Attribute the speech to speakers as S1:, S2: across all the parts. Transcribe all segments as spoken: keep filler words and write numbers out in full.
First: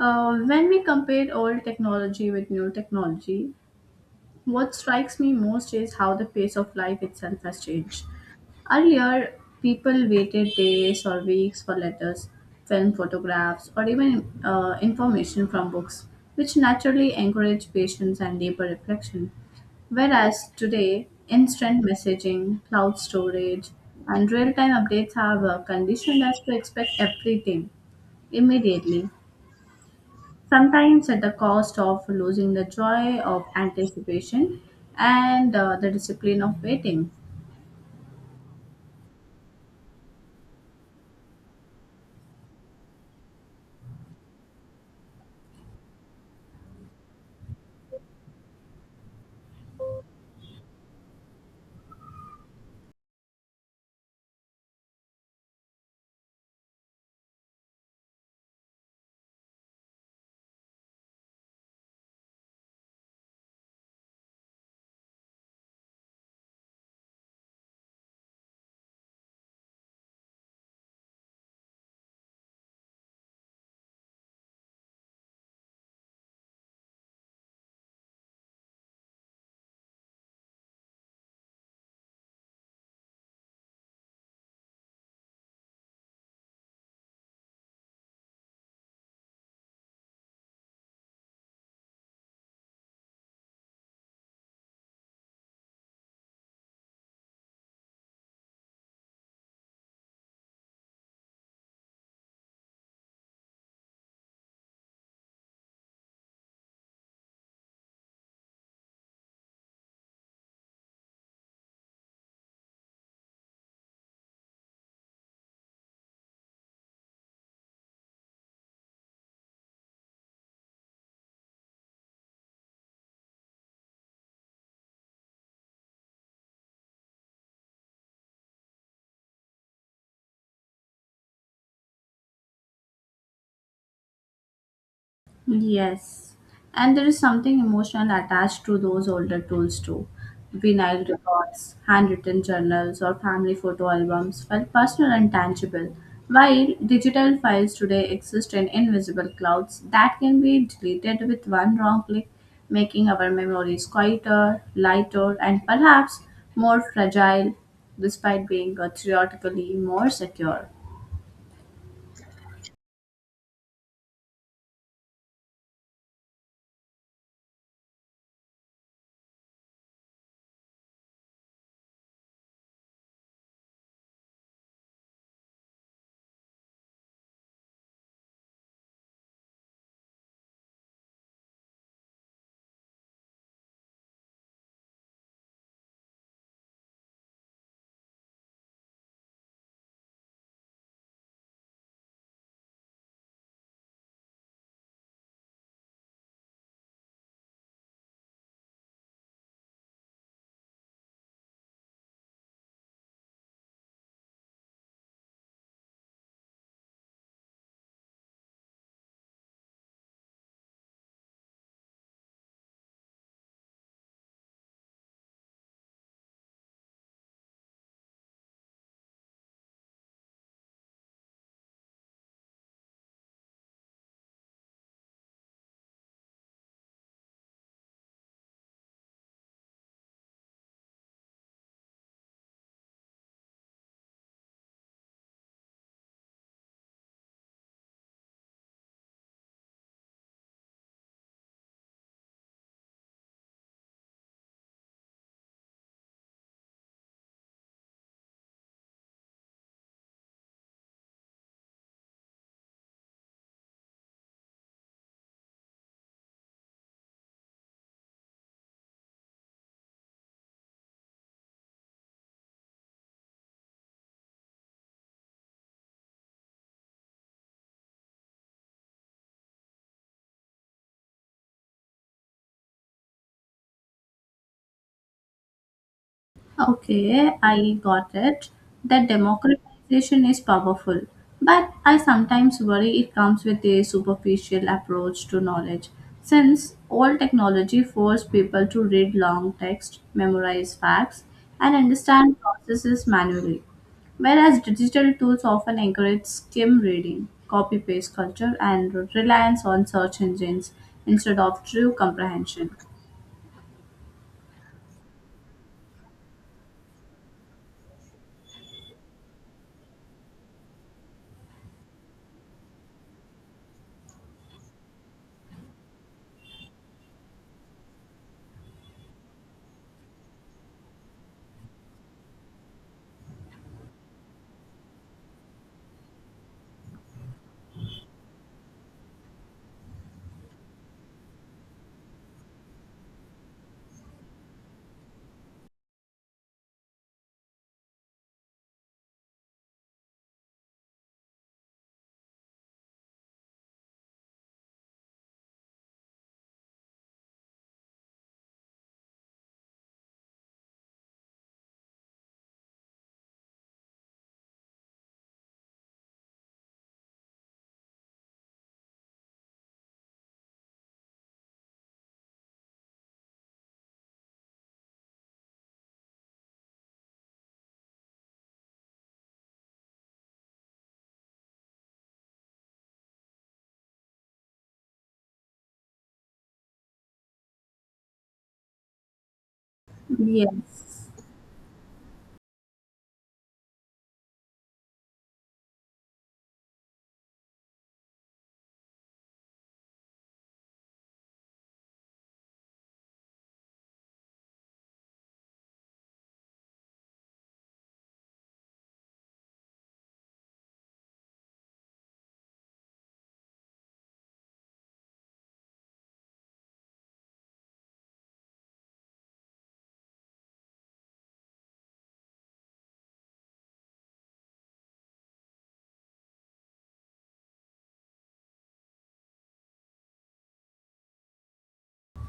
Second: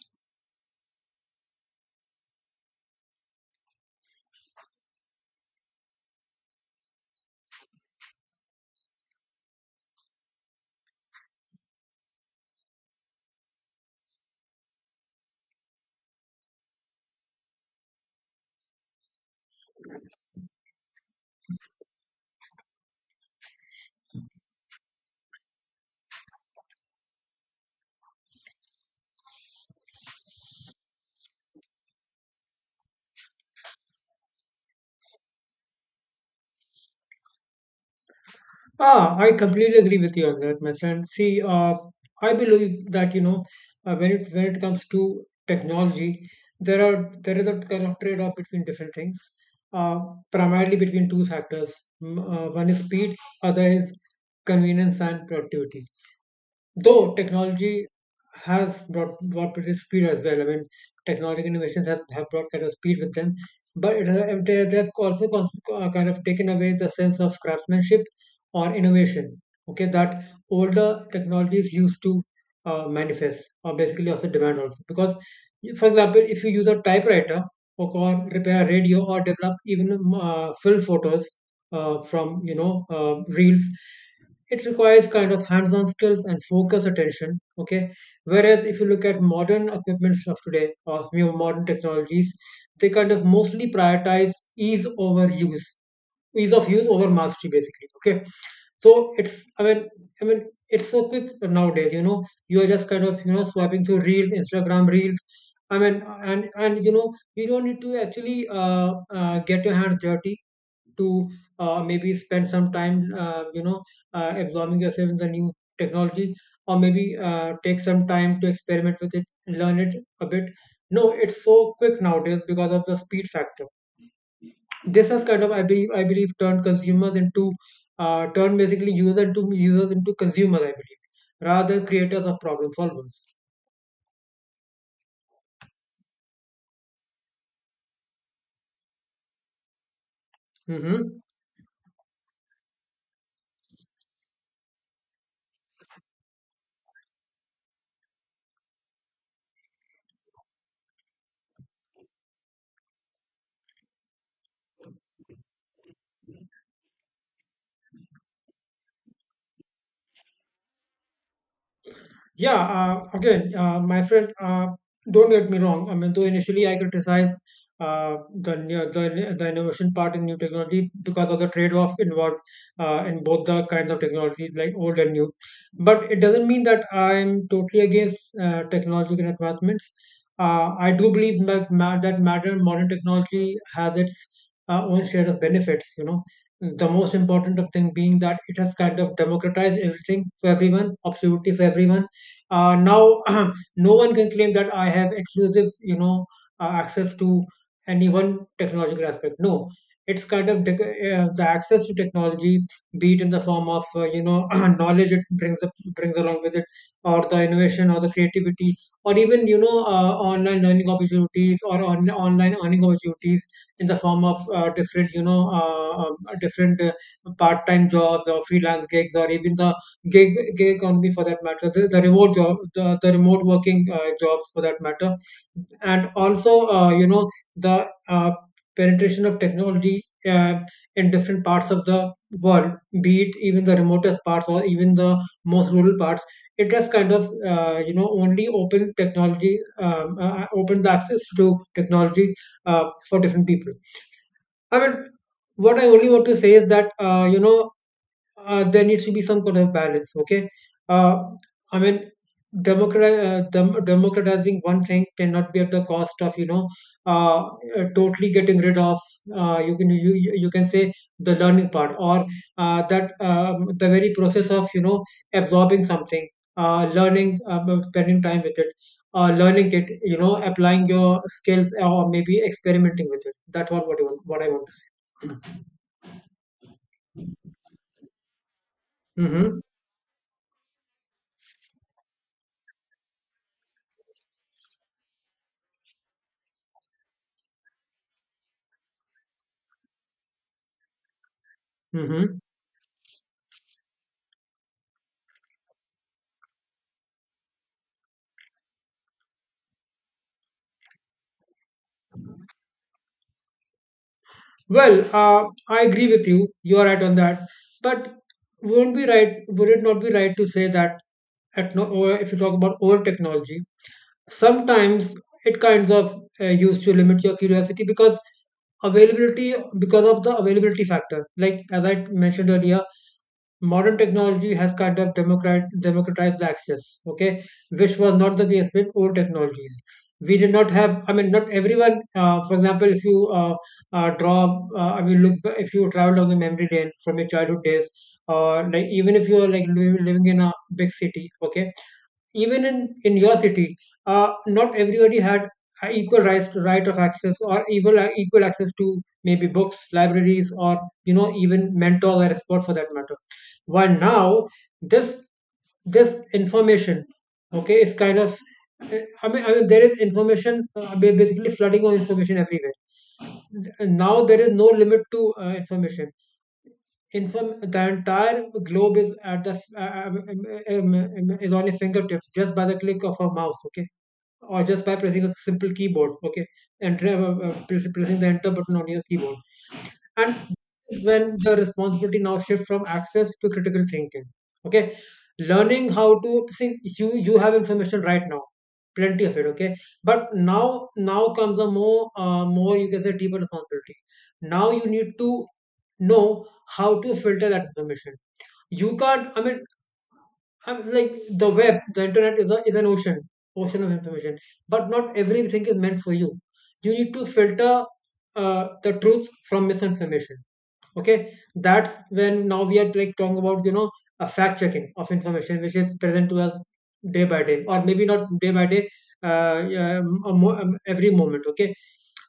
S1: Uh, when we compare old technology with new technology, what strikes me most is how the pace of life itself has changed. Earlier, people waited days or weeks for letters, film photographs, or even uh, information from books, which naturally encouraged patience and deeper reflection. Whereas today, instant messaging, cloud storage, and real time updates have uh, conditioned us to expect everything immediately, sometimes at the cost of losing the joy of anticipation and uh, the discipline of waiting.
S2: Ah, I completely agree with you on that, my friend. See, uh, I believe that you know uh, when it when it comes to technology, there are there is a kind of trade-off between different things, uh, primarily between two factors. M- Uh, one is speed, other is convenience and productivity. Though technology has brought brought with it speed as well. I mean, technological innovations have, have brought kind of speed with them, but it has, they, they've also cons- uh, kind of taken away the sense of craftsmanship or innovation. Okay, that older technologies used to uh, manifest or basically also demand also. Because, for example, if you use a typewriter or, or repair a radio or develop even um, uh, film photos uh, from you know uh, reels, it requires kind of hands-on skills and focus attention. Okay, whereas if you look at modern equipments of today or new modern technologies, they kind of mostly prioritize ease over use, ease of use over mastery basically. Okay, so it's I mean I mean it's so quick nowadays, you know, you are just kind of, you know, swiping through reels, Instagram reels. I mean, and and you know, you don't need to actually uh, uh, get your hands dirty to uh, maybe spend some time, uh, you know, uh, absorbing yourself in the new technology, or maybe uh, take some time to experiment with it and learn it a bit. No, it's so quick nowadays because of the speed factor. This has kind of, I believe, I believe, turned consumers into, uh, turned basically user to users into consumers. I believe, rather creators of problem solvers.
S1: Yes, and there is something emotional attached to those older tools too. Vinyl
S2: Hmm.
S1: records, handwritten journals, or family photo albums felt personal and tangible, while digital files today exist in invisible clouds that can be deleted with one wrong click, making our memories quieter, lighter, and perhaps more fragile despite being uh, theoretically more secure.
S2: Yeah, uh, again, uh, my friend, uh, don't get me wrong. I mean, though initially I criticize uh, the, new- the the innovation part in new technology because of the trade-off involved uh, in both the kinds of technologies, like old and new. But it doesn't mean that I'm totally against uh, technological advancements. Uh, I do believe that ma- that modern modern technology has its uh, own share of benefits. You know, the most important of thing being that it has kind of democratized everything for everyone, absolutely for everyone. Uh, now, no one can claim that I have exclusive, you know, uh, access to any one technological aspect. No, it's kind of dec- uh, the access to technology, be it in the form of, uh, you know, knowledge it brings up, brings along with it, or the innovation, or the creativity, or even, you know, uh, online learning opportunities or on, online earning opportunities in the form of uh, different, you know, uh, um, different, uh, part-time jobs or freelance gigs, or even the gig gig economy for that matter, the, the remote job, the, the remote working uh, jobs for that matter, and also, uh, you know, the uh, penetration of technology uh, in different parts of the world, be it even the remotest parts or even the most rural parts. It has kind of, uh, you know, only opened technology, um, uh, opened the access to technology uh, for different people. I mean, what I only want to say is that, uh, you know, uh, there needs to be some kind of balance. Okay, uh, I mean, democrat, uh, dem- democratizing one thing cannot be at the cost of, you know, uh, uh, totally getting rid of, uh, you can, you you you can say, the learning part or uh, that um, the very process of, you know, absorbing something, uh, learning, um, spending time with it. Uh, learning it, you know, applying your skills or maybe experimenting with it. That's all what, you want, what I want to
S1: Okay, I got it. That
S2: say. Mm-hmm.
S1: democratization is powerful, but I sometimes worry it comes with a superficial approach to knowledge. Since all technology forces people to read long text, memorize facts, and understand
S2: Mm-hmm.
S1: processes manually, whereas digital tools often encourage skim reading, copy paste culture, and reliance on search engines instead of true comprehension.
S2: Well, uh, I agree with you. You are right on that. But wouldn't be right. Would it not be right to say that at no, or if you talk about old technology, sometimes it kinds of, uh, used to limit your curiosity because availability because of the availability factor. Like as I mentioned earlier, modern technology has kind of democrat, democratized the access. Okay, which was not the case with old technologies. We did not have, I mean, not everyone, uh, for example, if you uh, uh, draw uh, I mean, look, if you travel down the memory lane from your childhood days, or like even if you are like li- living in a big city. Okay, even in, in your city, uh, not everybody had a equal rights to right of access or equal equal access to maybe books, libraries, or, you know, even mentor or expert for that matter. While now, this this information, okay, is kind of, I mean, I mean, there is information, uh, ba- basically flooding of information everywhere. Now there is no limit to uh, information, inform the entire globe is at the uh, um, um, um, is on your fingertips just by the click of a mouse. Okay, or just by pressing a simple keyboard. Okay, and uh, uh, pressing the enter button on your keyboard, and this is
S1: Yes.
S2: when the responsibility now shifts from access to critical thinking. Okay, learning how to see, you you have information right now, plenty of it. Okay, but now now comes a more uh, more, you can say, deeper responsibility. Now you need to know how to filter that information. You can't, I mean, I'm like, the web the internet is, a, is an ocean ocean of information, but not everything is meant for you. You need to filter uh, the truth from misinformation. Okay, that's when now we are like talking about, you know, a fact checking of information which is present to us day by day, or maybe not day by day, uh, yeah, um, a mo- um, every moment. Okay,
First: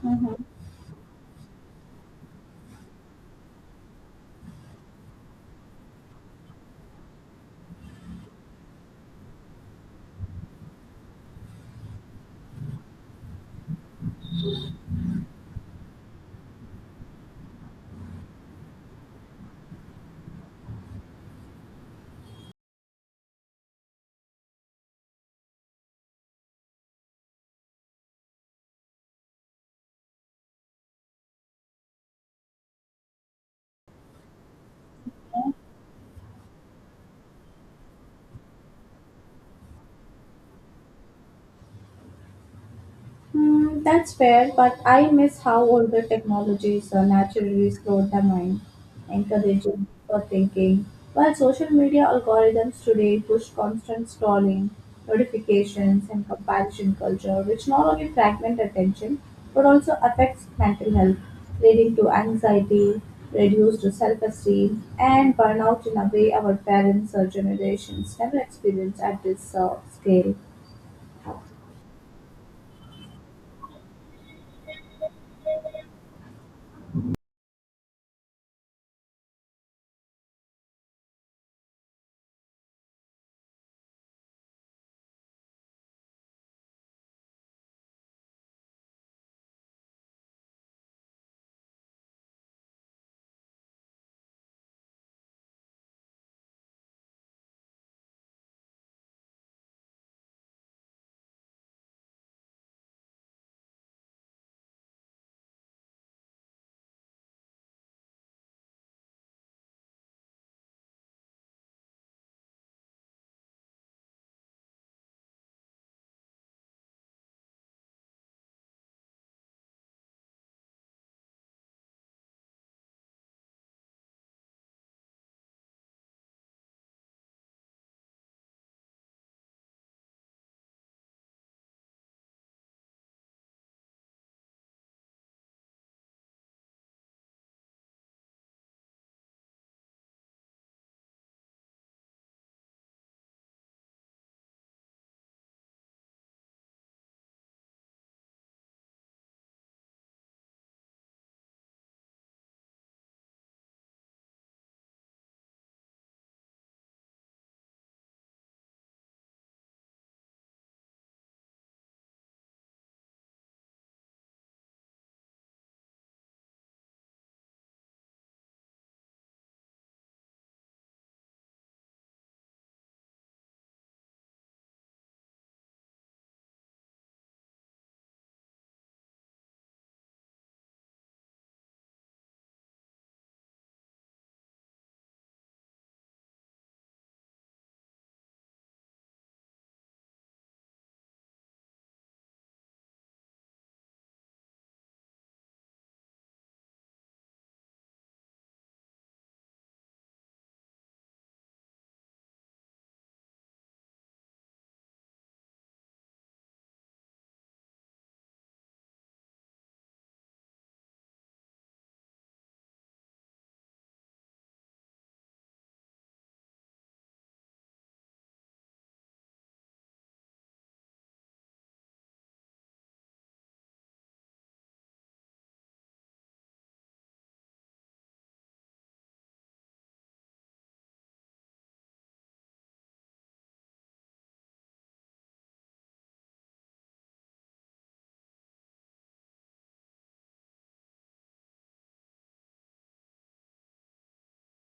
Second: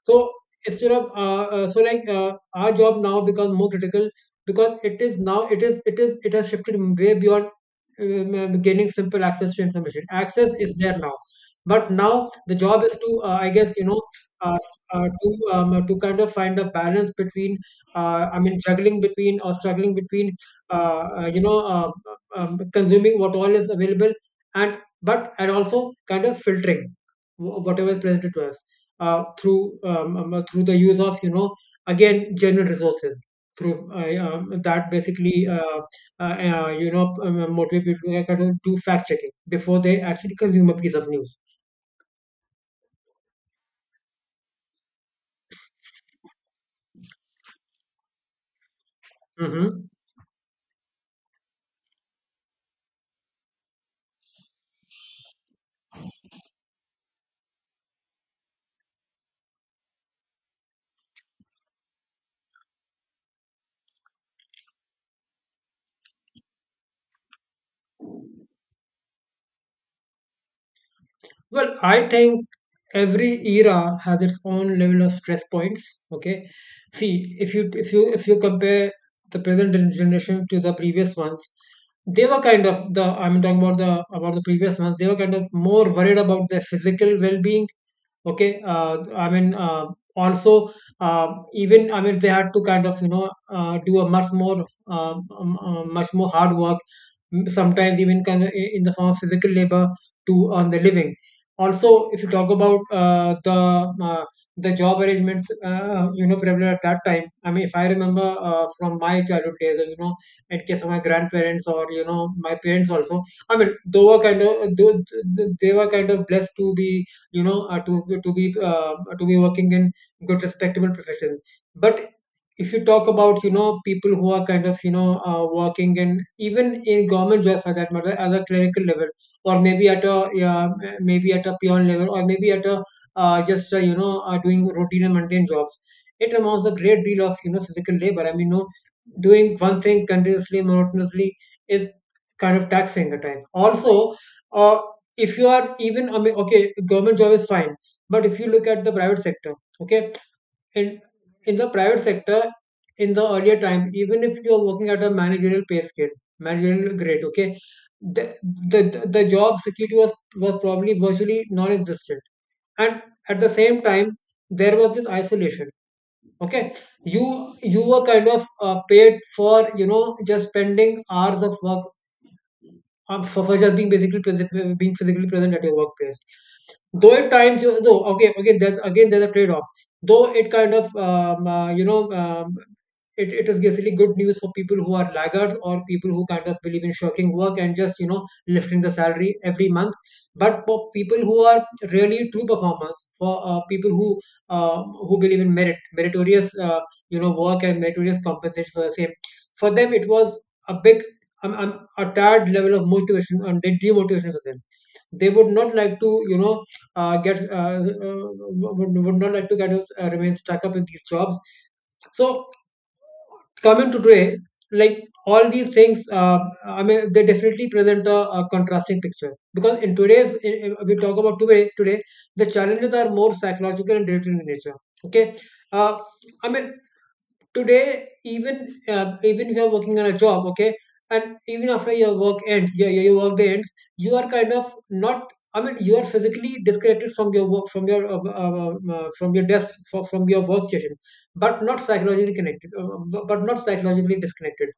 S2: so instead of uh, uh, so like uh, our job now becomes more critical because it is now, it is it is it has shifted way beyond um, uh, gaining simple access to information. Access is there now, but now the job is to, uh, I guess, you know, uh, s- uh, to um, to kind of find a balance between, uh, I mean, juggling between or struggling between, uh, uh, you know, uh, um, consuming what all is available, and but and also kind of filtering wh- whatever is presented to us uh, through um, um, uh, through the use of, you know, again, general resources, through uh, um, that basically uh, uh, uh, you know, um, uh, motivate people to kind of do fact checking before they actually consume a piece of news.
S1: Hmm, that's fair, but I miss how older technologies uh, naturally slowed the mind, encouraging
S2: Hmm.
S1: for thinking. While social media algorithms today push constant scrolling, notifications, and comparison culture, which not only fragment attention but also affects mental health, leading to anxiety, reduced self esteem, and burnout in a way our parents or generations never experienced at this uh, scale.
S2: Well, I think every era has its own level of stress points. Okay, see, if you if you if you compare the present gen- generation to the previous ones, they were kind of the, I'm talking about the, about the previous ones. They were kind of more worried about their physical well-being. Okay, uh, I mean uh, also uh, even, I mean, they had to kind of, you know, uh, do a much more, uh, um, uh, much more hard work, sometimes even kind of in the form of physical labor to earn the living. Also, if you talk about uh, the uh, the job arrangements, uh, you know, prevalent at that time. I mean, if I remember uh, from my childhood days, or, you know, in case of my grandparents or, you know, my parents also. I mean, they were kind of they, they were kind of blessed to be, you know, uh, to to be uh, to be working in good respectable professions. But if you talk about, you know, people who are kind of, you know, uh, working in even in government jobs for that matter at a clerical level, or maybe at a, yeah, maybe at a peon level, or maybe at a uh, just uh, you know, uh, doing routine and mundane jobs, it amounts a great deal of, you know, physical labor. I mean, no, doing one thing continuously monotonously is kind of taxing at times also. uh, if you are even, I mean, okay, government job is fine, but if you look at the private sector, okay, in in the private sector, in the earlier time, even if you are working at a managerial pay scale, managerial grade, okay, the the, the the job security was was probably virtually non-existent, and at the same time there was this isolation. Okay, you you were kind of, uh, paid for, you know, just spending hours of work, um, for, for just being basically present, being physically present at your workplace. Though at times, you- though okay, okay, there's again, there's a trade-off. Though it kind of um, uh, you know um, it, it is basically good news for people who are laggards or people who kind of believe in shirking work and just you know lifting the salary every month, but for people who are really true performers, for uh, people who uh, who believe in merit meritorious uh, you know work and meritorious compensation for the same, for them it was a big I'm, I'm a tired level of motivation and de- demotivation for them. They would not like to, you know, uh, get uh, uh, would, would not like to get uh, remain stuck up in these jobs. So coming to today, like all these things, uh, I mean, they definitely present a, a contrasting picture because in today's in- in- we talk about today today the challenges are more psychological and digital in nature. Okay. uh, I mean, today even uh, even if you're working on a job, okay, and even after your work ends, your, your your work day ends, you are kind of not, I mean, you are physically disconnected from your work, from your uh, uh, uh, uh, from your desk, from, from your workstation, but not psychologically connected, uh, bu- but not psychologically disconnected.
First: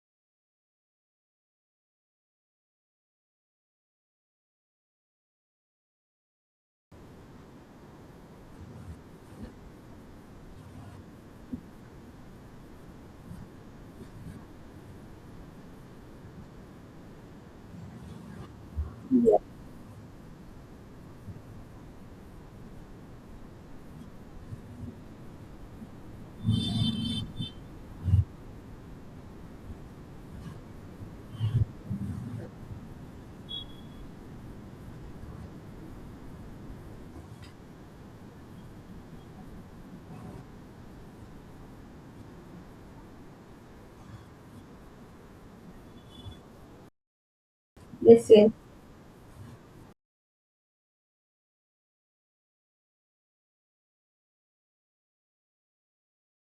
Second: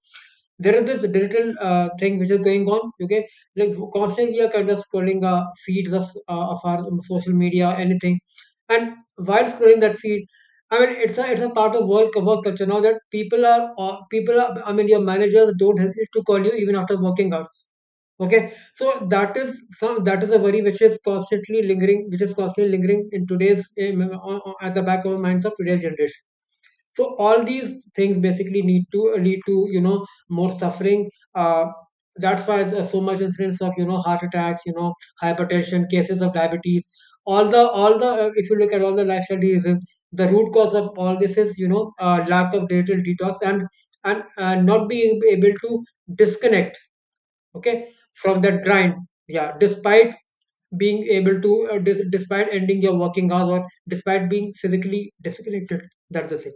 S2: There is this digital uh, thing which is going on, okay, like constantly we are kind of scrolling uh, feeds of uh, of our social media anything. And while scrolling that feed, I mean, it's a it's a part of work work culture now that people are uh, people are. I mean, your managers don't hesitate to call you even after working hours. Okay, so that is some that is a worry which is constantly lingering, which is constantly lingering in today's um, on- on- at the back of the minds of today's generation. So all these things basically need to lead to you know more suffering. Uh, that's why there's so much incidence of you know heart attacks, you know, hypertension, cases of diabetes. All the all the uh, if you look at all the lifestyle diseases, the root cause of all this is you know uh, lack of digital detox, and and uh, not being able to disconnect. Okay,
S1: This
S2: from
S1: year.
S2: that grind. Yeah, despite being able to uh, dis- despite ending your working hours or despite being physically disconnected. That's the thing.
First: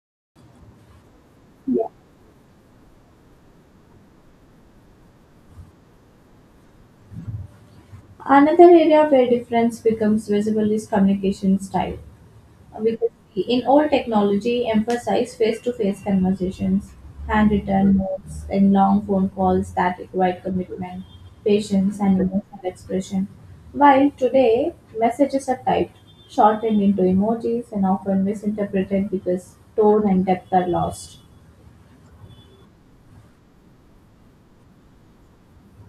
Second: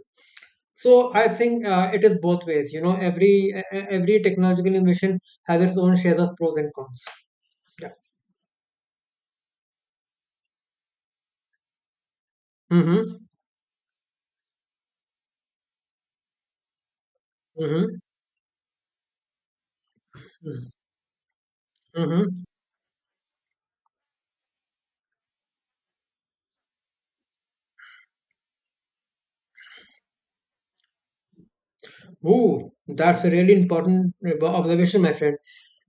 S2: So I think uh, it is both ways. You know, every e- e- every technological innovation has its own shares of pros and cons. Yeah.
S1: Another area where difference becomes visible is communication style. Because
S2: Mm-hmm.
S1: in all technology, emphasize face-to-face conversations,
S2: Mm-hmm.
S1: handwritten notes, and long phone calls that require
S2: Mm-hmm.
S1: commitment, patience, and
S2: Mm-hmm.
S1: emotional expression. While today, messages are typed, shortened into emojis, and often misinterpreted because tone and depth are lost.
S2: Ooh, that's a really important ob- observation, my friend.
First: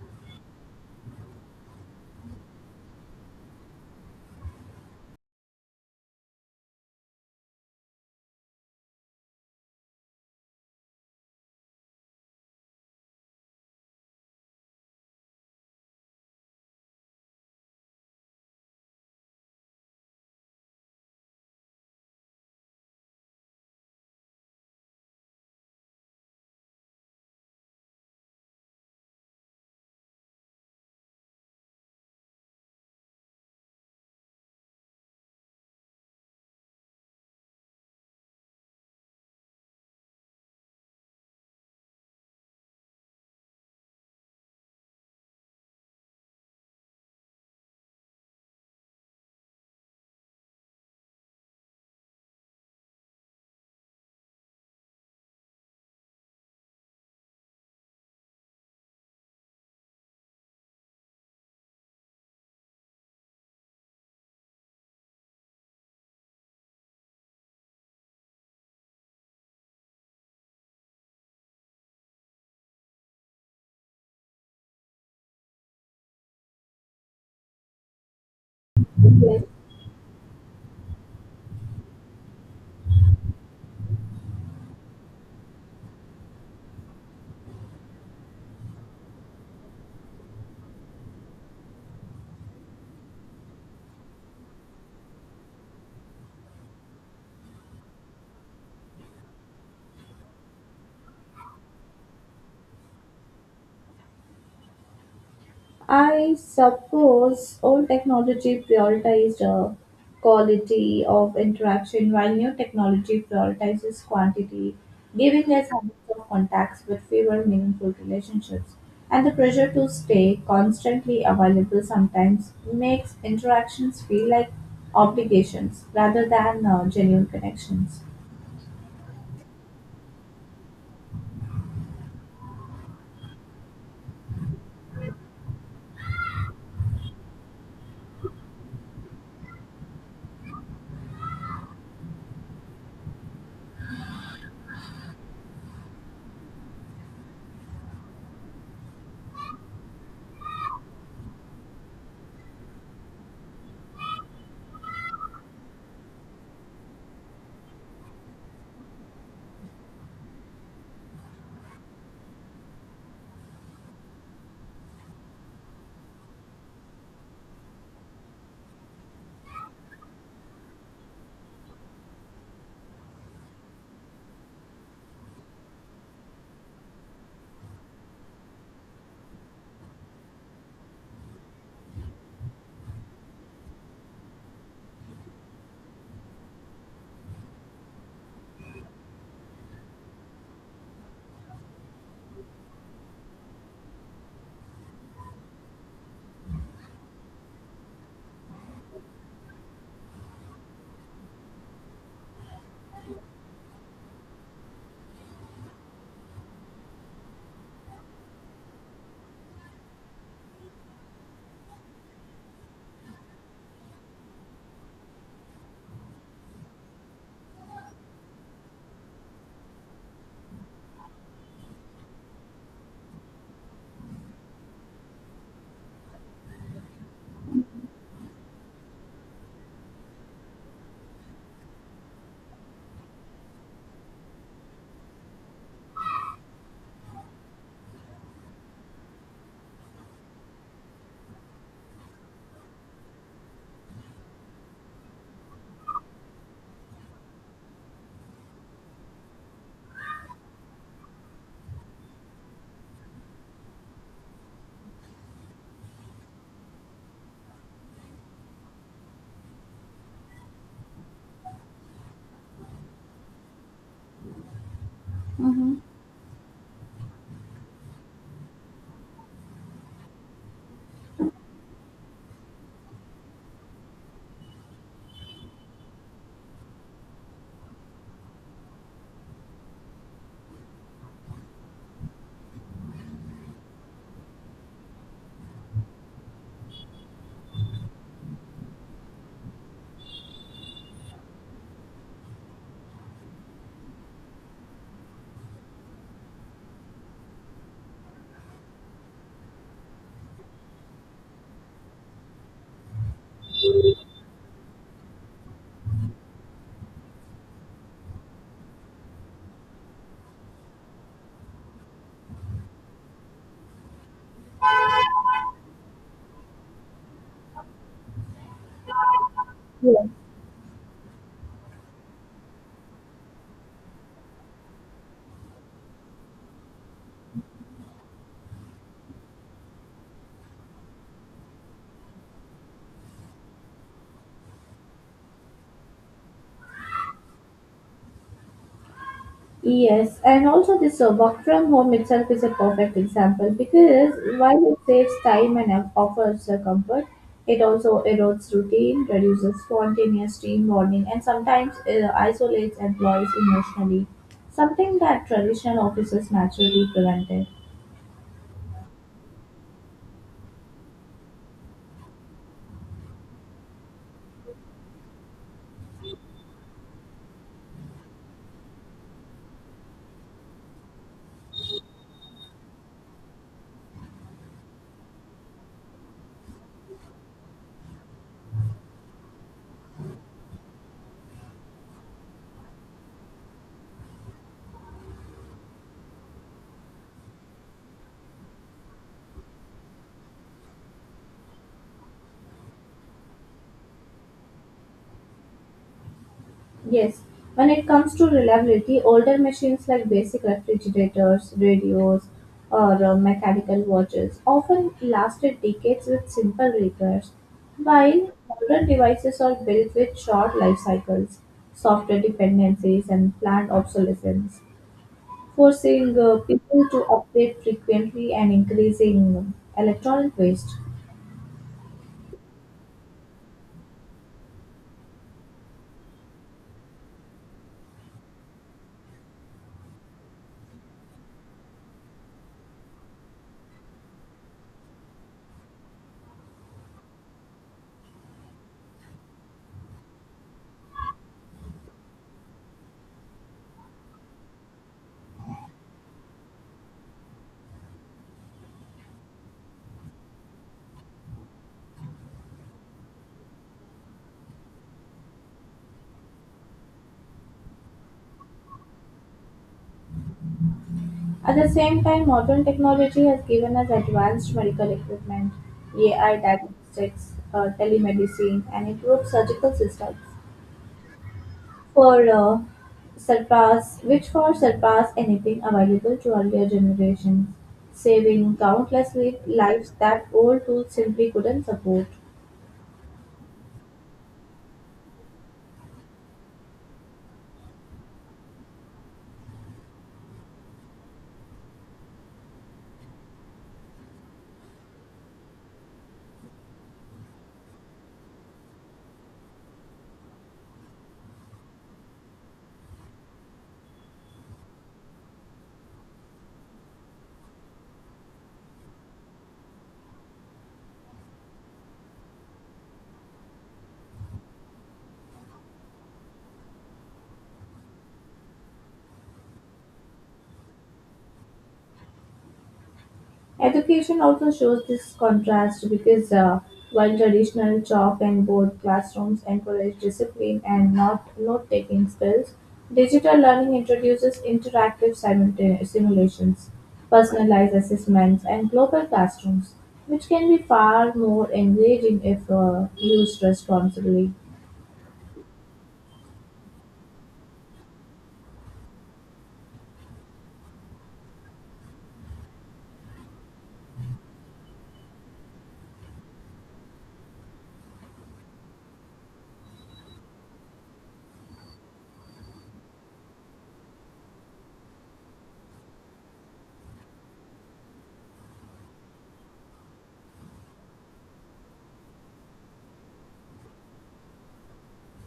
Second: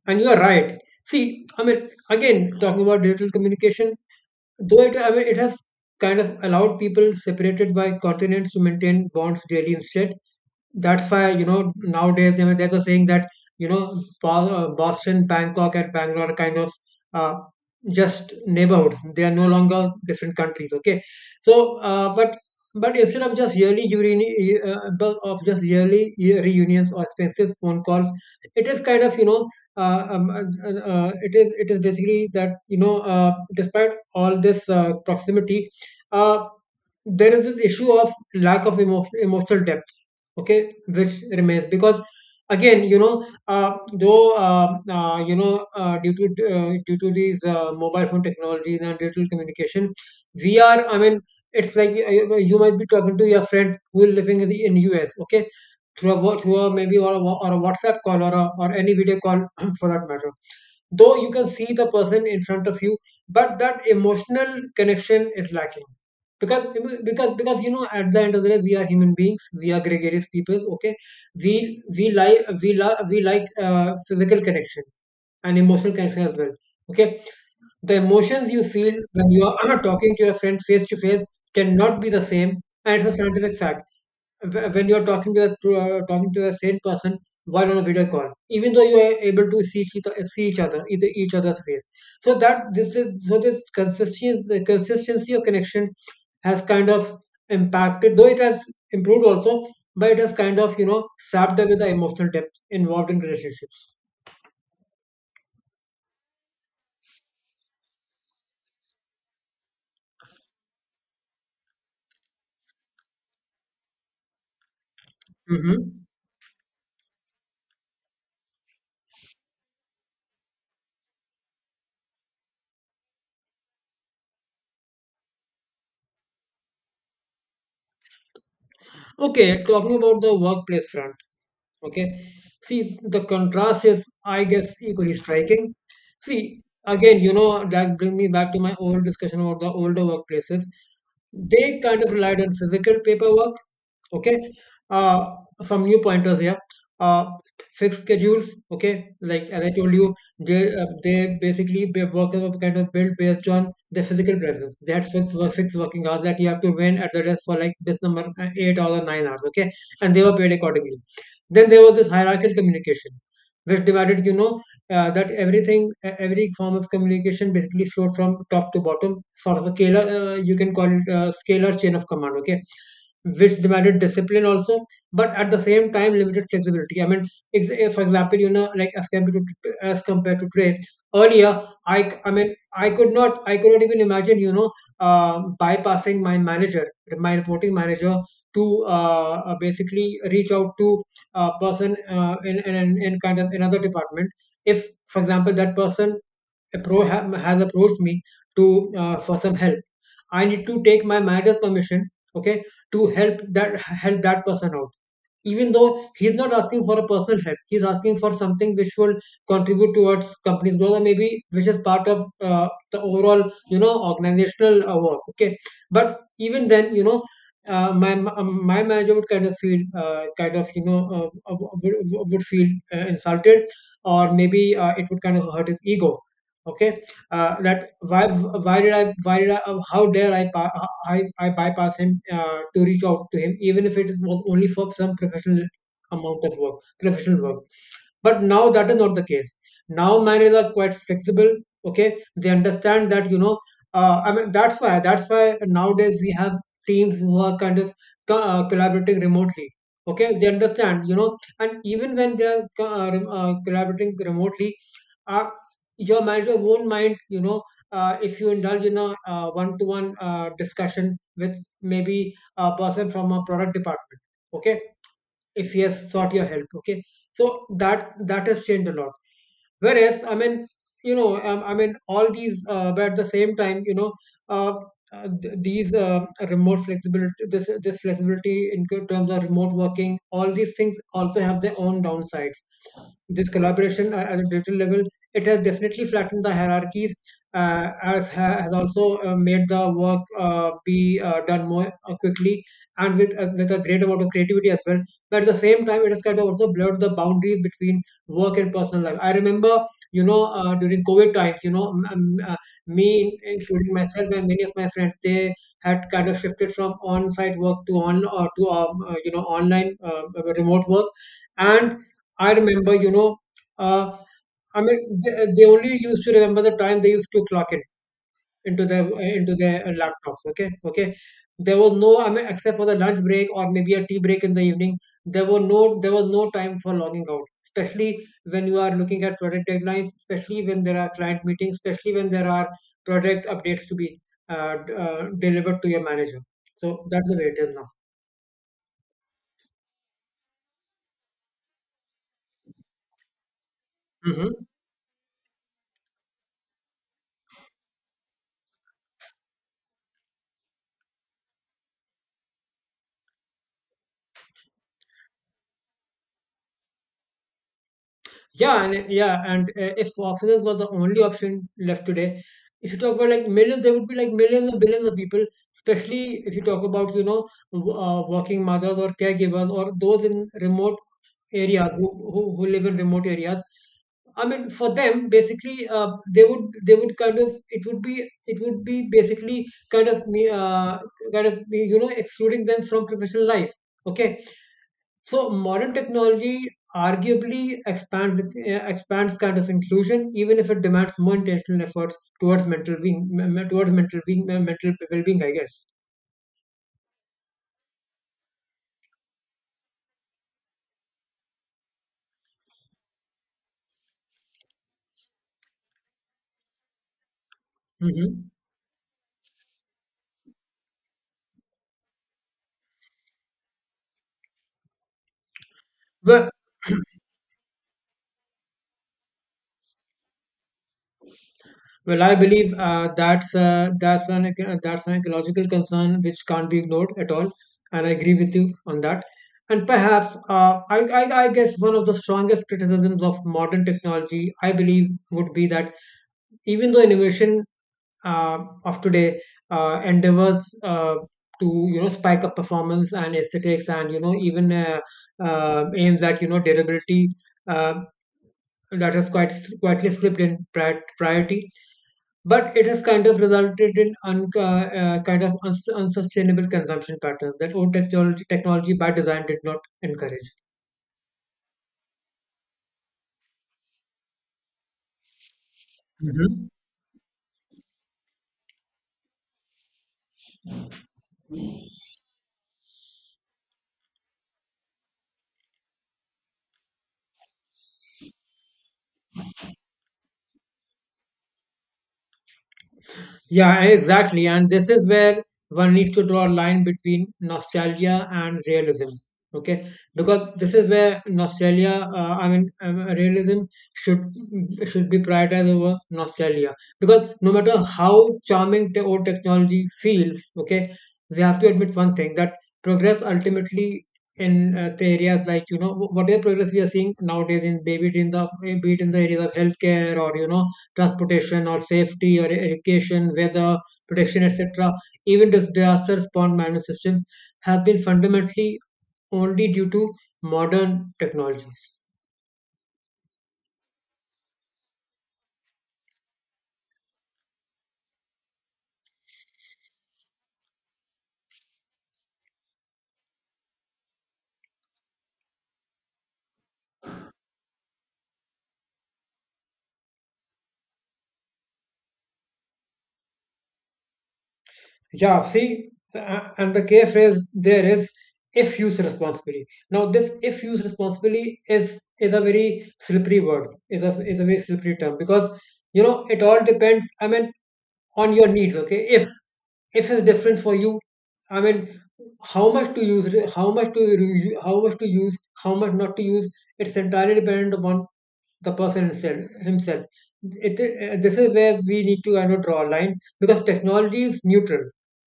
S2: And you are right. See, I mean, again, talking about digital communication, though it, I mean, it has kind of allowed people separated by continents to maintain bonds daily instead. That's why, you know, nowadays, I mean, there's a saying that, you know, Bo- uh, Boston, Bangkok, and Bangalore are kind of uh, just neighborhoods. They are no longer different countries, okay? So, uh, but but instead of just yearly reuni- uh, bu- of just yearly year- reunions or expensive phone calls, it is kind of, you know, uh, um, uh, uh, it is it is basically that, you know, uh, despite all this uh, proximity, uh, there is this issue of lack of emo- emotional depth, okay, which remains because again, you know, uh, though uh, uh, you know, uh, due to uh, due to these uh, mobile phone technologies and digital communication, we are. I mean, it's like uh, you might be talking to your friend who is living in the in U S, okay, through a, wa- through a maybe or a, wa- or a WhatsApp call or a, or any video call for that matter. Though you can see the person in front of you, but that emotional connection is lacking because because because you know at the end of the day we are human beings, we are gregarious peoples, okay. we we like we, like we like uh, physical connection and emotional connection as well, okay. The emotions you feel when you are talking to your friend face to face cannot be the same, and it's a scientific fact. Wh- when you're talking to a to, uh, talking to a same person while on a video call, even though you are able to see each other, see each other, either each other's face. So that this is so this consistency, the consistency of connection has kind of impacted, though it has improved also, but it has kind of you know sapped away the emotional depth involved in relationships.
S1: I suppose old technology prioritized uh, quality of interaction while new technology prioritizes quantity, giving us hundreds
S2: Hmm.
S1: of contacts but fewer meaningful relationships. And the pressure to stay constantly available sometimes makes interactions feel like obligations rather than uh, genuine connections.
S2: Okay, talking about the workplace front. Okay. See, the contrast is, I guess, equally striking. See, again, you know, that bring me back to my old discussion about the older workplaces. They kind of relied on physical paperwork. Okay. Uh, some new pointers here. Uh, Fixed schedules. Okay. Like as I told you, they, uh, they basically their workers were kind of built based on their physical presence. They had fixed work, fixed working hours that you have to win at the desk for like this number uh, eight hours or nine hours. Okay. And they were paid accordingly. Then there was this hierarchical communication, which divided, you know, uh, that everything, e- every form of communication basically flowed from top to bottom, sort of a scalar, uh, you can call it a scalar chain of command, okay, which demanded discipline also, but at the same time limited flexibility. I mean, ex- eh, for example, you know, like as compared to, as compared to today, earlier, I, c- I mean, I could not, I could not even imagine, you know, uh, bypassing my manager, my reporting manager, to uh, uh, basically reach out to uh, person uh, in, in in kind of another department. If for example that person appro- ha- has approached me to uh, for some help, I need to take my manager's permission, okay, to help that help that person out, even though he's not asking for a personal help, he's asking for something which will contribute towards company's growth or maybe which is part of uh, the overall you know organizational uh, work, okay. But even then, you know, uh, my ma- my manager would kind of feel uh, kind of you know uh, uh, would, would would feel uh, insulted, or maybe uh, it would kind of hurt his ego, okay. Uh, that why why did I why did I uh, how dare I pa- I I bypass him uh, to reach out to him, even if it is was only for some professional amount of work professional work. But now that is not the case. Now miners are quite flexible, okay. They understand that, you know, uh, I mean, that's why that's why nowadays we have teams who are kind of co- uh, collaborating remotely, okay. They understand, you know, and even when they are co- uh, rem- uh, collaborating remotely, uh, your manager won't mind, you know, uh, if you indulge in a uh, one-to-one uh, discussion with maybe a person from a product department, okay, if
S1: Mm-hmm.
S2: he has sought your help, okay. So that that has changed a lot. Whereas, I mean, you know, um, I mean all these uh, but at the same time, you know, uh, uh, th- these uh, remote flexibility this this flexibility in terms of remote working, all these things also have their own downside. This collaboration uh, at a digital level, it has definitely flattened the hierarchies, uh, as ha- has also uh, made the work uh, be uh, done more uh, quickly, and with uh, with a great amount of creativity as well. But at the same time, it has kind of also blurred the boundaries between work and personal life. I remember, you know, uh, during COVID times, you know, m- m- uh, me, including myself and many of my friends, they had kind of shifted from on-site work to on or to um, uh, you know online uh, remote work, and I remember, you know, uh, I mean, they, they only used to remember the time they used to clock in into their into their laptops. Okay, okay. There was no, I mean, except for the lunch break or maybe a tea break in the evening, there were no, there was no time for logging out. Especially when you are looking at project deadlines, especially when there are client meetings, especially when there are project updates to be uh, d- uh, delivered to your manager. So that's the way it is now.
S1: Yes, and also this uh, work from home itself is a perfect example, because
S2: Mm-hmm.
S1: while it saves time and uh, offers uh, comfort, it also erodes routine, reduces spontaneous teamwork, and sometimes uh, isolates employees emotionally, something that traditional offices naturally prevented.
S2: Yeah, and yeah, and uh, if officers were the only option left today, if you talk about like millions, there would be like millions and billions of people, especially if you talk about, you know, w- uh, working mothers or caregivers or those in remote areas who, who, who live in remote areas. I mean, for them, basically, uh, they would they would kind of it would be it would be basically kind of me uh, kind of be, you know, excluding them from professional life. Okay, so modern technology arguably expands eh, expands kind of inclusion, even if it demands more intentional efforts towards mental being m- towards mental being eh, mental well-being, I guess.
S1: Yes, when it comes to reliability, older machines like basic refrigerators, radios, or uh, mechanical watches often lasted decades with simple repairs, while
S2: Hmm.
S1: modern devices are built with short life cycles, software dependencies, and planned obsolescence, forcing uh,
S2: Well,
S1: people to update frequently and increasing electronic waste.
S2: well, I believe uh, that's uh, that's an eco- that's an ecological concern which can't be ignored at all, and I agree with you on that. And perhaps uh, I, I I guess one of the strongest criticisms of modern technology, I believe, would be that even though innovation uh, of today uh, endeavors uh, to you know spike up performance and aesthetics and you know even uh, uh, aims at you know durability uh, that has quite quietly slipped in pri- priority but it has kind of resulted in un- uh, uh, kind of uns- unsustainable consumption patterns that old technology technology by design did not encourage.
S1: At the same time, modern technology has given us advanced medical equipment, A I diagnostics, uh, telemedicine, and improved surgical systems for uh, surpass, which for surpass anything available to earlier generations, saving countless li- lives that old tools simply couldn't support.
S2: Yeah, exactly. And this is where one needs to draw a line between nostalgia and realism. Okay, because this is where nostalgia, uh, I mean, um, realism should should be prioritized over nostalgia. Because no matter how charming te- old technology feels, okay, we have to admit one thing that progress ultimately in uh, the areas like you know wh- whatever progress we are seeing nowadays in baby it in the be it in the areas of healthcare or you know transportation or safety or education, weather, protection, et cetera, even disaster response management systems have been fundamentally only due to modern technologies.
S1: Education also shows this contrast, because uh, while traditional chalk and board classrooms encourage discipline and not note-taking skills, digital learning introduces interactive simulta- simulations, personalized assessments, and global classrooms, which can be far more engaging if uh, used responsibly.
S2: Yeah, see, and the key phrase there is if used responsibly. Now, this if used responsibly is is a very slippery word, is a is a very slippery term because you know it all depends. I mean, on your needs, okay, if if is different for you. I mean, how much to use it, how much to re- how much to use, how much not to use. It's entirely dependent upon the person himself himself it, uh, This is where we need to kind of draw a line because technology is neutral.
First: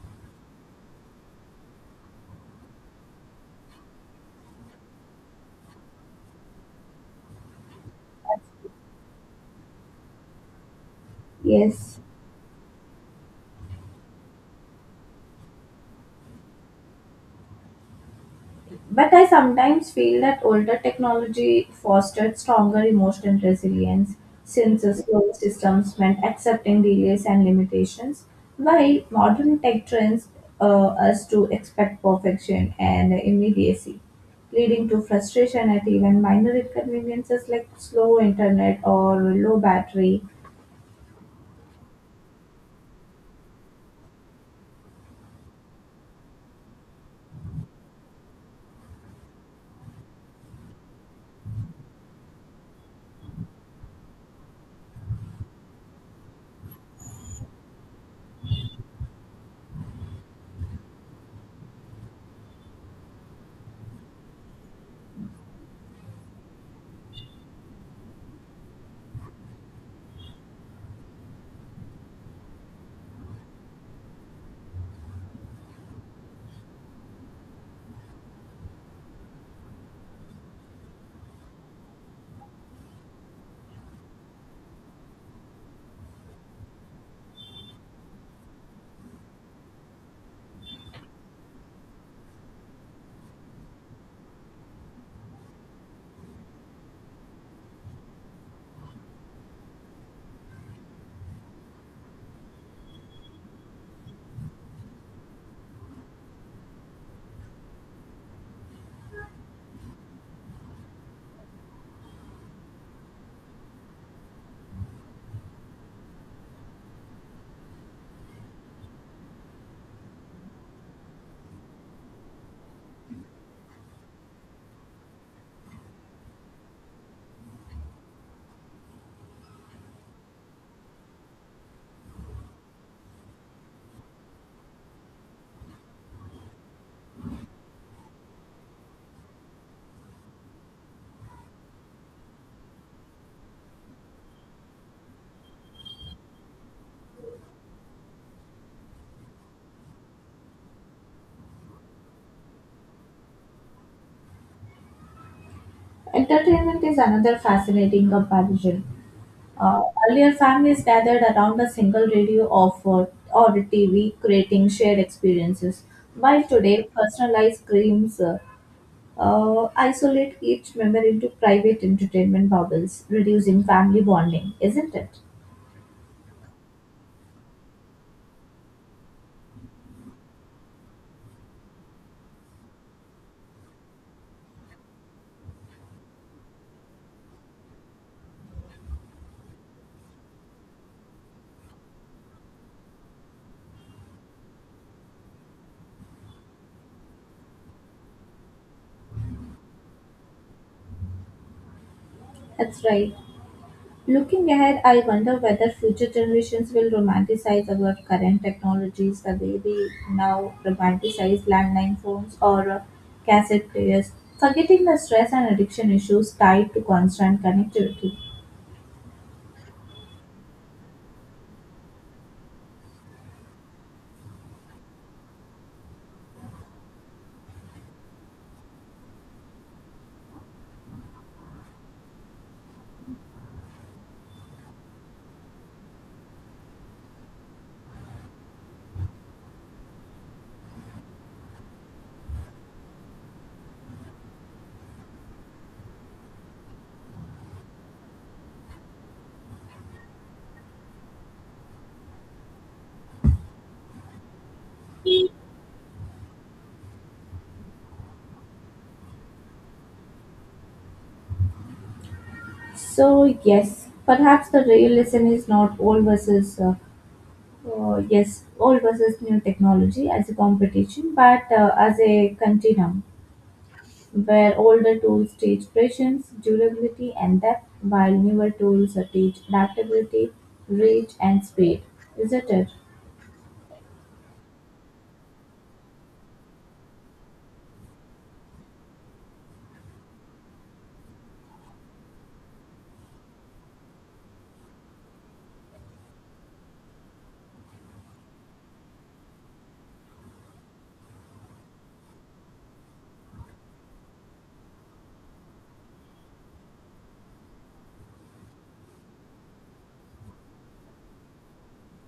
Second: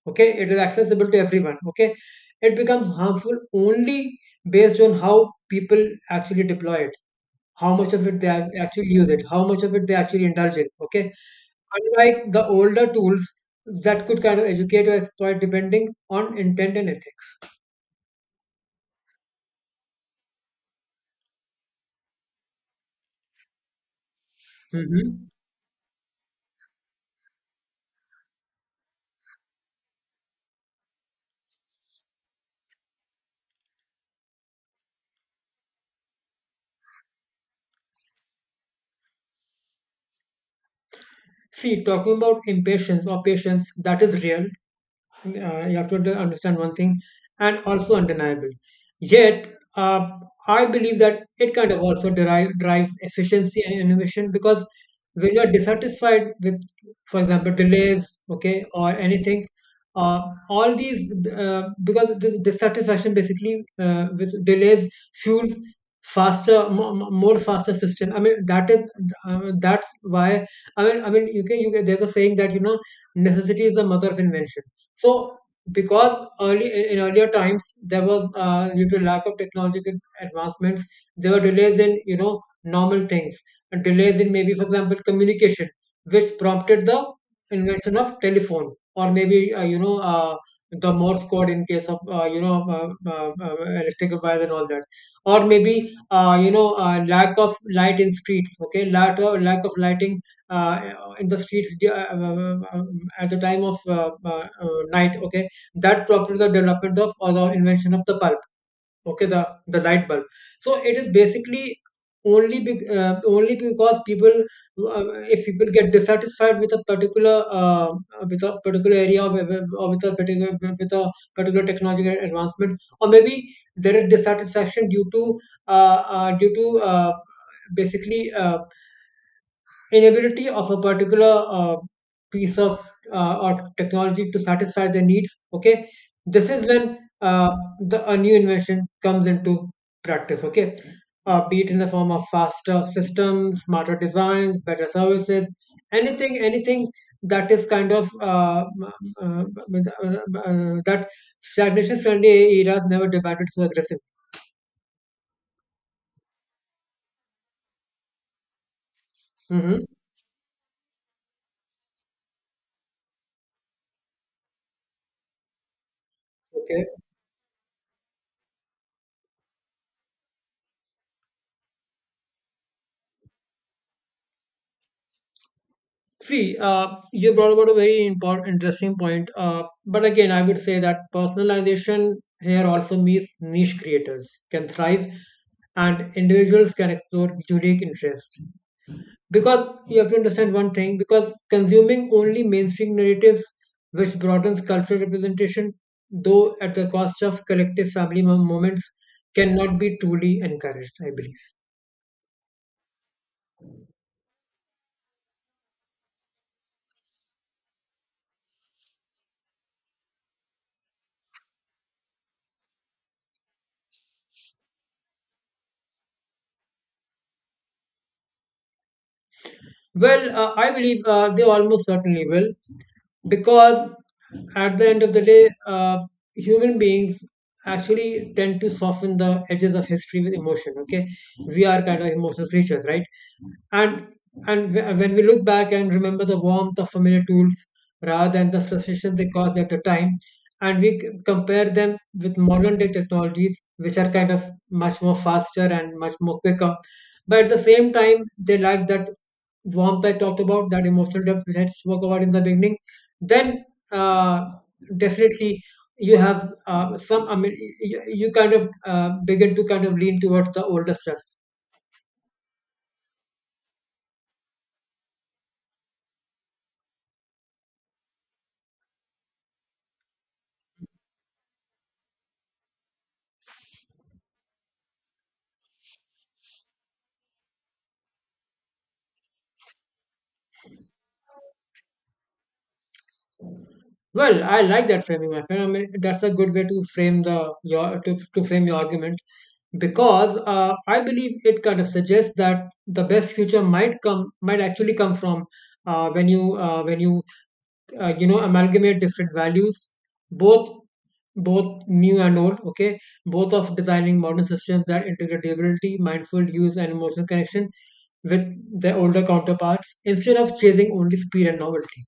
S2: Okay, it is accessible to everyone, okay. It becomes harmful only based on how people actually deploy it, how much of it they ac- actually use it, how much of it they actually indulge in, okay,
S1: Yes.
S2: unlike the older tools that could kind of educate or exploit depending on intent and ethics.
S1: But I sometimes feel that older technology fostered stronger emotional resilience, since the
S2: Mhm.
S1: slower systems meant accepting delays and limitations, while modern tech trends uh, us to expect perfection and immediacy, leading to frustration at even minor inconveniences like slow internet or low battery.
S2: See, talking about impatience or patience, that is real. Uh, you have to under- understand one thing, and also undeniable. Yet uh, I believe that it kind of also derive, drives efficiency and innovation because when you're dissatisfied with, for example, delays, okay, or anything. Uh, all these uh, Because this dissatisfaction basically uh, with delays fuels faster mo- mo- more faster system. I mean that is uh, that's why. I mean i mean you can you can, there's a saying that you know necessity is the mother of invention. So because early in in earlier times there was uh, due to lack of technological advancements, there were delays in you know normal things, and delays in maybe, for example, communication, which prompted the invention of telephone, or maybe uh, you know uh, the Morse code in case of uh, you know uh, uh, uh, electrical wires and all that. Or maybe uh, you know uh, lack of light in streets. Okay, lack of, lack of lighting uh, in the streets uh, uh, at the time of uh, uh, uh, night, okay, that brought to the development of, or the invention of, the bulb, okay, the the light bulb. So it is basically only be, uh, only because people uh, if people get dissatisfied with a particular uh, with a particular area, or with, or with a particular, with a particular technological advancement, or maybe there is dissatisfaction due to uh, uh, due to uh, basically uh, inability of a particular uh, piece of uh, or technology to satisfy their needs, okay. This is when uh, the a new invention comes into practice, okay, uh, be it in the form of faster systems, smarter designs, better services, anything, anything that is kind of uh, uh, uh, uh, that stagnation friendly eras never demanded so aggressive.
S1: Entertainment is another fascinating comparison.
S2: Hmm.
S1: Uh, Earlier, families gathered around a single radio or, for, or T V, creating shared experiences. While
S2: Okay.
S1: today, personalized games uh, uh, isolate each member into private entertainment bubbles, reducing family bonding, isn't it?
S2: See, uh, you brought about a very important, interesting point. Uh, but again, I would say that personalization here also means niche creators can thrive and individuals can explore unique interests. Because you have to understand one thing, because consuming only mainstream narratives, which broadens cultural representation, though at the cost of collective family mom- moments, cannot be truly encouraged, I believe.
S1: That's right. Looking ahead, I wonder whether future generations will romanticize our current technologies the way we now romanticize landline phones or uh, cassette players, forgetting the stress and addiction issues tied to constant connectivity.
S2: Well, uh, I believe uh, they almost certainly will because at the end of the day, uh, human beings actually tend to soften the edges of history with emotion. Okay, we are kind of like emotional creatures, right? and and wh- when we look back and remember the warmth of familiar tools rather than the frustration they caused at the time, and we c- compare them with modern day technologies which are kind of much more faster and much more quicker, but at the same time they lack that warmth I talked about, that emotional depth which I spoke about in the beginning, then uh, definitely you have uh, some. I mean, you, you kind of uh, begin to kind of lean towards the older stuff.
S1: So, yes, perhaps the real lesson is not old versus uh, uh, yes, old versus new technology as a competition, but uh, as a continuum, where older tools teach patience, durability, and depth, while newer tools teach adaptability, reach, and speed. Isn't it?
S2: Well, I like that framing, my friend. I mean, that's a good way to frame the your to, to frame your argument because uh, I believe it kind of suggests that the best future might come might actually come from uh, when you uh, when you uh, you know amalgamate different values, both both new and old, okay, both of designing modern systems that integrate durability, mindful use, and emotional connection with their older counterparts instead of chasing only speed and novelty.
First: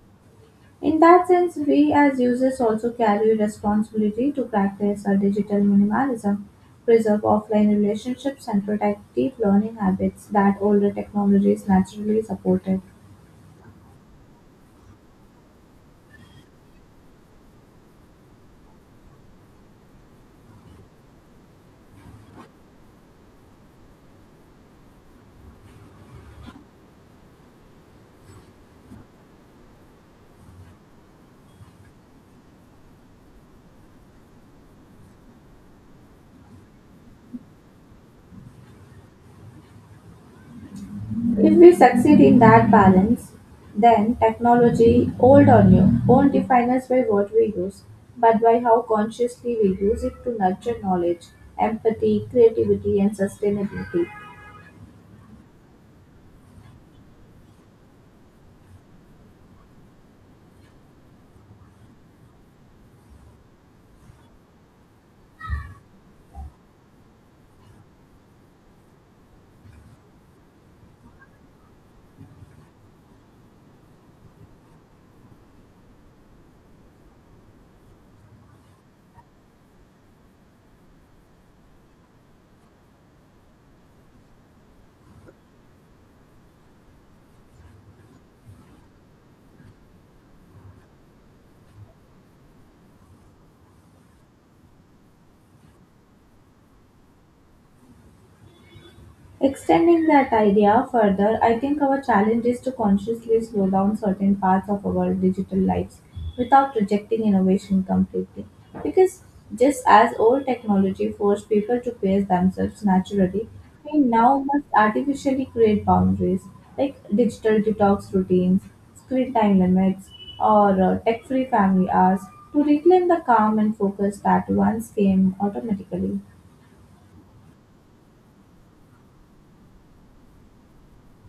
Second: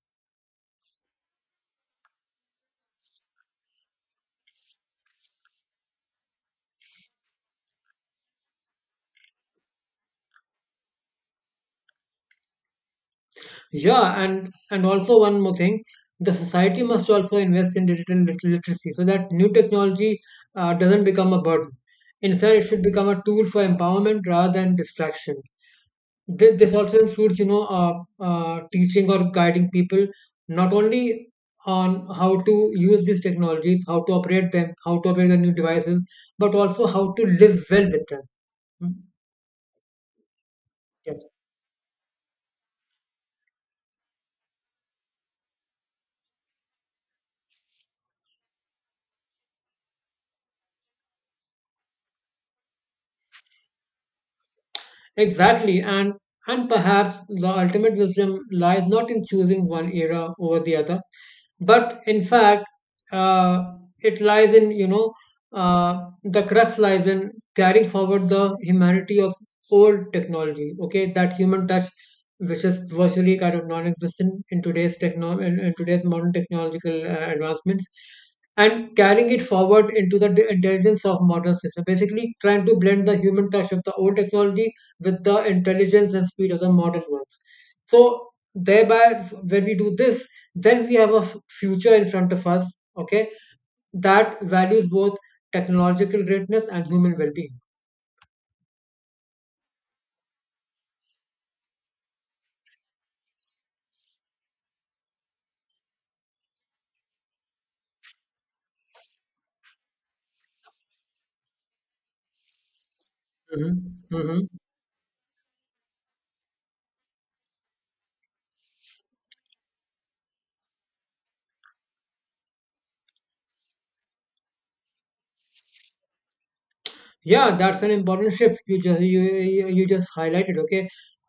S1: In that sense, we as users also carry responsibility to practice our digital minimalism, preserve offline relationships, and protect deep learning habits that older technologies naturally supported.
S2: Yeah, and and also one more thing, the society must also invest in digital lit- literacy so that new technology uh, doesn't become a burden. Instead, it should become a tool for empowerment rather than distraction. Th- this also includes, you know, uh, uh, teaching or guiding people not only on how to use these technologies, how to operate them, how to operate the new devices, but also how to live well with them. Mm. Yes.
S1: If we succeed in that balance, then technology, old or new, won't define us by what we use, but by how consciously we use it to nurture knowledge, empathy, creativity, and sustainability.
S2: Exactly, and and perhaps the ultimate wisdom lies not in choosing one era over the other, but in fact uh, it lies in you know uh, the crux lies in carrying forward the humanity of old technology, okay, that human touch which is virtually kind of non-existent in today's techno in, in today's modern technological uh, advancements, and carrying it forward into the d- intelligence of modern system, basically trying to blend the human touch of the old technology with the intelligence and speed of the modern ones. So thereby when we do this, then we have a f- future in front of us, okay, that values both technological greatness and human well-being.
S1: Extending that idea further, I think our challenge is to consciously slow down certain parts of our digital lives without rejecting innovation completely. Because just as old technology forced people to pace themselves naturally,
S2: Hmm.
S1: we now
S2: Hmm.
S1: must artificially create boundaries like digital detox routines, screen time limits, or uh, tech free family hours to reclaim the calm and focus that once came automatically.
S2: Yeah, that's an important shift you just you, you you just highlighted, okay.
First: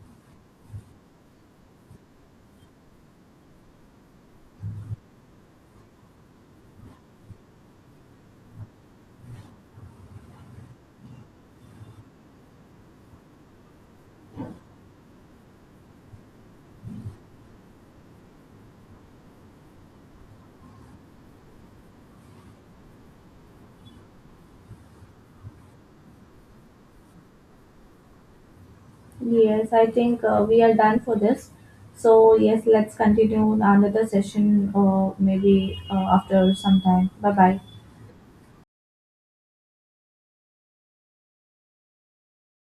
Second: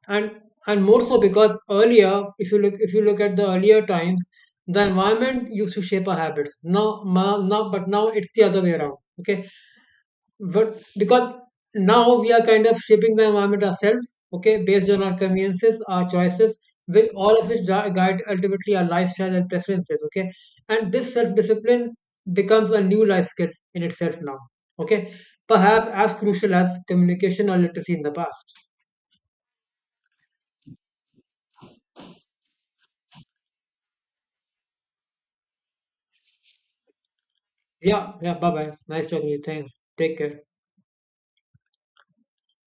S2: and and more so because earlier, if you look if you look at the earlier times, the environment used to shape our habits now ma- now but now it's the other way around, okay. But because now we are kind of shaping the environment ourselves, okay, based on our conveniences, our choices, which all of which gui- guide ultimately our lifestyle and preferences, okay. And this self-discipline becomes a new life skill in itself now, okay, perhaps as crucial as communication or literacy in the past.
S1: Yes, I think uh, we are done for this. So, yes, let's continue another session or maybe uh, after some time. Bye bye.
S2: Yeah, yeah, bye bye, nice talking to you, thanks, take care.